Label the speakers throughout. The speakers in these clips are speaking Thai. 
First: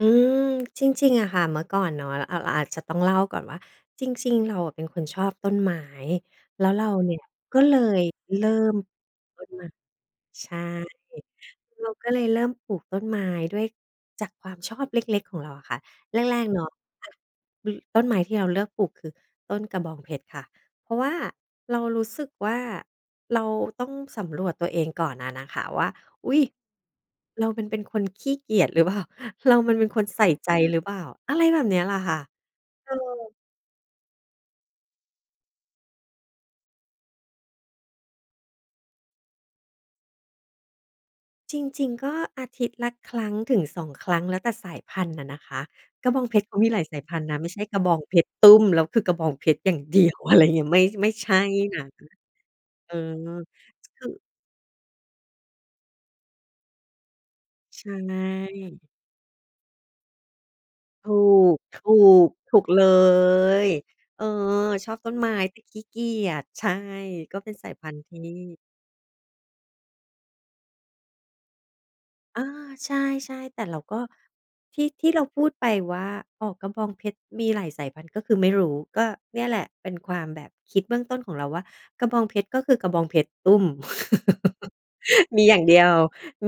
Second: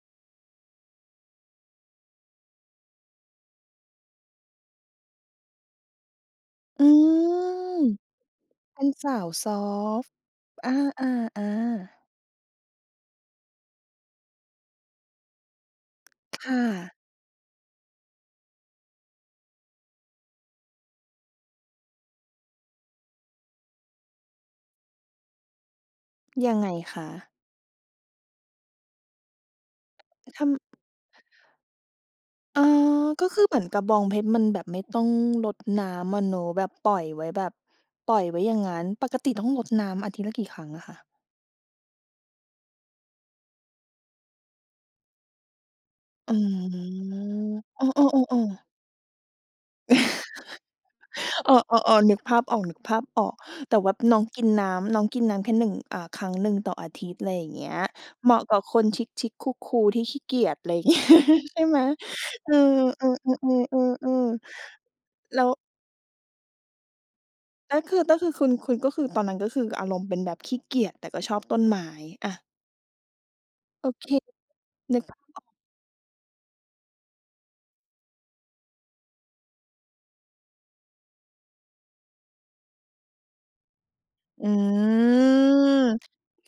Speaker 1: อืม จริง ๆ อะค่ะ เมื่อก่อนเนาะเราอาจจะต้องเล่าก่อนว่า จริง ๆ เราอะเป็นคนชอบต้นไม้ แล้วเ
Speaker 2: อ
Speaker 1: ร
Speaker 2: ื
Speaker 1: าเนี่ยก็เล
Speaker 2: ม
Speaker 1: ยเริ่ม
Speaker 2: เป็นสาว
Speaker 1: ต้
Speaker 2: ซ
Speaker 1: น
Speaker 2: อ
Speaker 1: ไม้
Speaker 2: ฟต์
Speaker 1: ใช่
Speaker 2: อา
Speaker 1: เรา
Speaker 2: ๆ ๆ
Speaker 1: ก็เลยเริ่มปลูกต้นไม้ด้วยจากความชอบเล็ก ๆ ของเราอะค่ะ แร
Speaker 2: ค
Speaker 1: ก ๆ
Speaker 2: ่
Speaker 1: เนาะ
Speaker 2: ะ
Speaker 1: อ ต้นไม้ที่เราเลือกปลูกคือต้นกระบองเพชรค่ะ เพราะว่าเรารู้สึกว่า เราต้องสำรวจตัวเองก่อนน่ะนะคะว่า อุ๊ย
Speaker 2: ยังไงคะ?
Speaker 1: เรามันเป็นคนขี้เกียจหรือเปล่า? เรามันเป็นคนใส่
Speaker 2: ท
Speaker 1: ใจ
Speaker 2: ำ
Speaker 1: หรือเปล่า? อะไรแบบเนี้ยแหละค่ะ
Speaker 2: อ๋อ
Speaker 1: เออ
Speaker 2: ก็คือเหมือนกระบองเพชรมันแบบไม่ต้อง รดน้ำอะเนาะแบบปล่อยไว้ แบบปล่อยไว้อย่างงั้น ปกติต้องรดน้ำอาทิตย์ละกี่ครั้งอะคะ?
Speaker 1: จริง ๆ ก็ อาทิตย์ละครั้งถึง 2 ครั้ง แล้วแต่สายพันธุ์น่ะนะคะ กระบอง
Speaker 2: อ
Speaker 1: เ
Speaker 2: ื
Speaker 1: พชรเขามีหลายสายพ
Speaker 2: ม
Speaker 1: ันธุ์นะ ไม่ใช่กร
Speaker 2: เอ
Speaker 1: ะบองเพชร
Speaker 2: อ
Speaker 1: ต
Speaker 2: ๆ ๆ
Speaker 1: ุ
Speaker 2: ๆ
Speaker 1: ้ม แล้วคือกระบองเพชรอย่าง เดียว อะไรอย่างเงี้ย ไม่ ไม่ใช่
Speaker 2: อ๋
Speaker 1: นะ
Speaker 2: อ ๆ ๆ นึกภาพออก นึก
Speaker 1: เ
Speaker 2: ภ
Speaker 1: ออ
Speaker 2: าพออก
Speaker 1: จ
Speaker 2: แต่ว่า
Speaker 1: คือ
Speaker 2: น้องกินน้ำ น้องกินน้ำแค่ 1 อ่า ครั้งหนึ่งต่ออาทิตย์ อะไรอย่างเงี้ย
Speaker 1: ใช
Speaker 2: เหมาะกับค
Speaker 1: ่
Speaker 2: นชิก ๆ คูล ๆ ที่ขี้เกียจ อะไร อย่างเงี้ย
Speaker 1: ถู
Speaker 2: ใ
Speaker 1: ก
Speaker 2: ช่ไห
Speaker 1: ถ
Speaker 2: ม
Speaker 1: ูก
Speaker 2: เอ
Speaker 1: ถ
Speaker 2: อ
Speaker 1: ูกเล
Speaker 2: ๆ
Speaker 1: ย
Speaker 2: ๆ
Speaker 1: เออ
Speaker 2: ๆ ๆ
Speaker 1: ชอบต้นไม้
Speaker 2: ๆ แล้ว
Speaker 1: แต่ขี้เกียจ ใช่ ก็เป็นสาย
Speaker 2: ก็
Speaker 1: พั
Speaker 2: ค
Speaker 1: นธ
Speaker 2: ื
Speaker 1: ุ
Speaker 2: อ
Speaker 1: ์ท
Speaker 2: ก็
Speaker 1: ี
Speaker 2: คือคุณ
Speaker 1: ่
Speaker 2: คุณก็คือตอนนั้นก็คืออารมณ์เป็นแบบขี้เกียจ แต่ก็ชอบต้นไม้ อ
Speaker 1: อ
Speaker 2: ะ
Speaker 1: า ใช่ ๆ แต่เรา
Speaker 2: โอ
Speaker 1: ก็
Speaker 2: เค
Speaker 1: ที่
Speaker 2: นึ
Speaker 1: ท
Speaker 2: ก
Speaker 1: ี่
Speaker 2: ภ
Speaker 1: เร
Speaker 2: า
Speaker 1: า
Speaker 2: พ
Speaker 1: พ
Speaker 2: ออก
Speaker 1: ูดไปว่า อ๋อ กระบองเพชรมีหลายสายพันธุ์ก็คือไม่รู้ ก็เนี่ยแหละเป็นความแบบคิดเบื้องต้นของเราว่า กระบองเพชรก็คือกระบองเพชรตุ้ม
Speaker 2: อื
Speaker 1: มีอย่างเด
Speaker 2: ม
Speaker 1: ียว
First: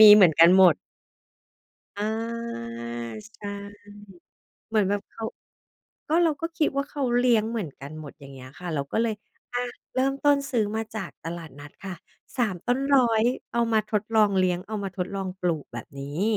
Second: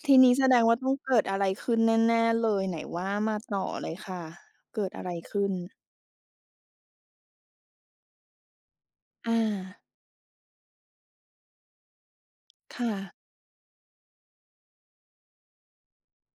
Speaker 1: มี
Speaker 2: ที
Speaker 1: เหม
Speaker 2: น
Speaker 1: ื
Speaker 2: ี
Speaker 1: อ
Speaker 2: ้
Speaker 1: นก
Speaker 2: แ
Speaker 1: ั
Speaker 2: ส
Speaker 1: น
Speaker 2: ด
Speaker 1: ห
Speaker 2: ง
Speaker 1: ม
Speaker 2: ว
Speaker 1: ด
Speaker 2: ่าต้องเกิดอะไรขึ้นแ
Speaker 1: อา
Speaker 2: น่ ๆ เลย ไหนว่ามา
Speaker 1: ใช่
Speaker 2: ต่อเลยค่ะ
Speaker 1: เห
Speaker 2: เ
Speaker 1: ม
Speaker 2: ก
Speaker 1: ื
Speaker 2: ิ
Speaker 1: อน
Speaker 2: ด
Speaker 1: แบบ
Speaker 2: อะไร
Speaker 1: เขา
Speaker 2: ขึ้น?
Speaker 1: ก็เราก็คิดว่าเขาเลี้ยงเหมือนกันหมด อย่างเงี้ยค่ะ เราก็เลย อา
Speaker 2: อา
Speaker 1: เริ่มต้นซื้อมาจากตลาดนัดค่ะ 3 ต้
Speaker 2: ค
Speaker 1: น
Speaker 2: ่
Speaker 1: ร้อ
Speaker 2: ะ
Speaker 1: ย เอามาทดลองเลี้ยง เอามาทดลองปลูกแบบนี้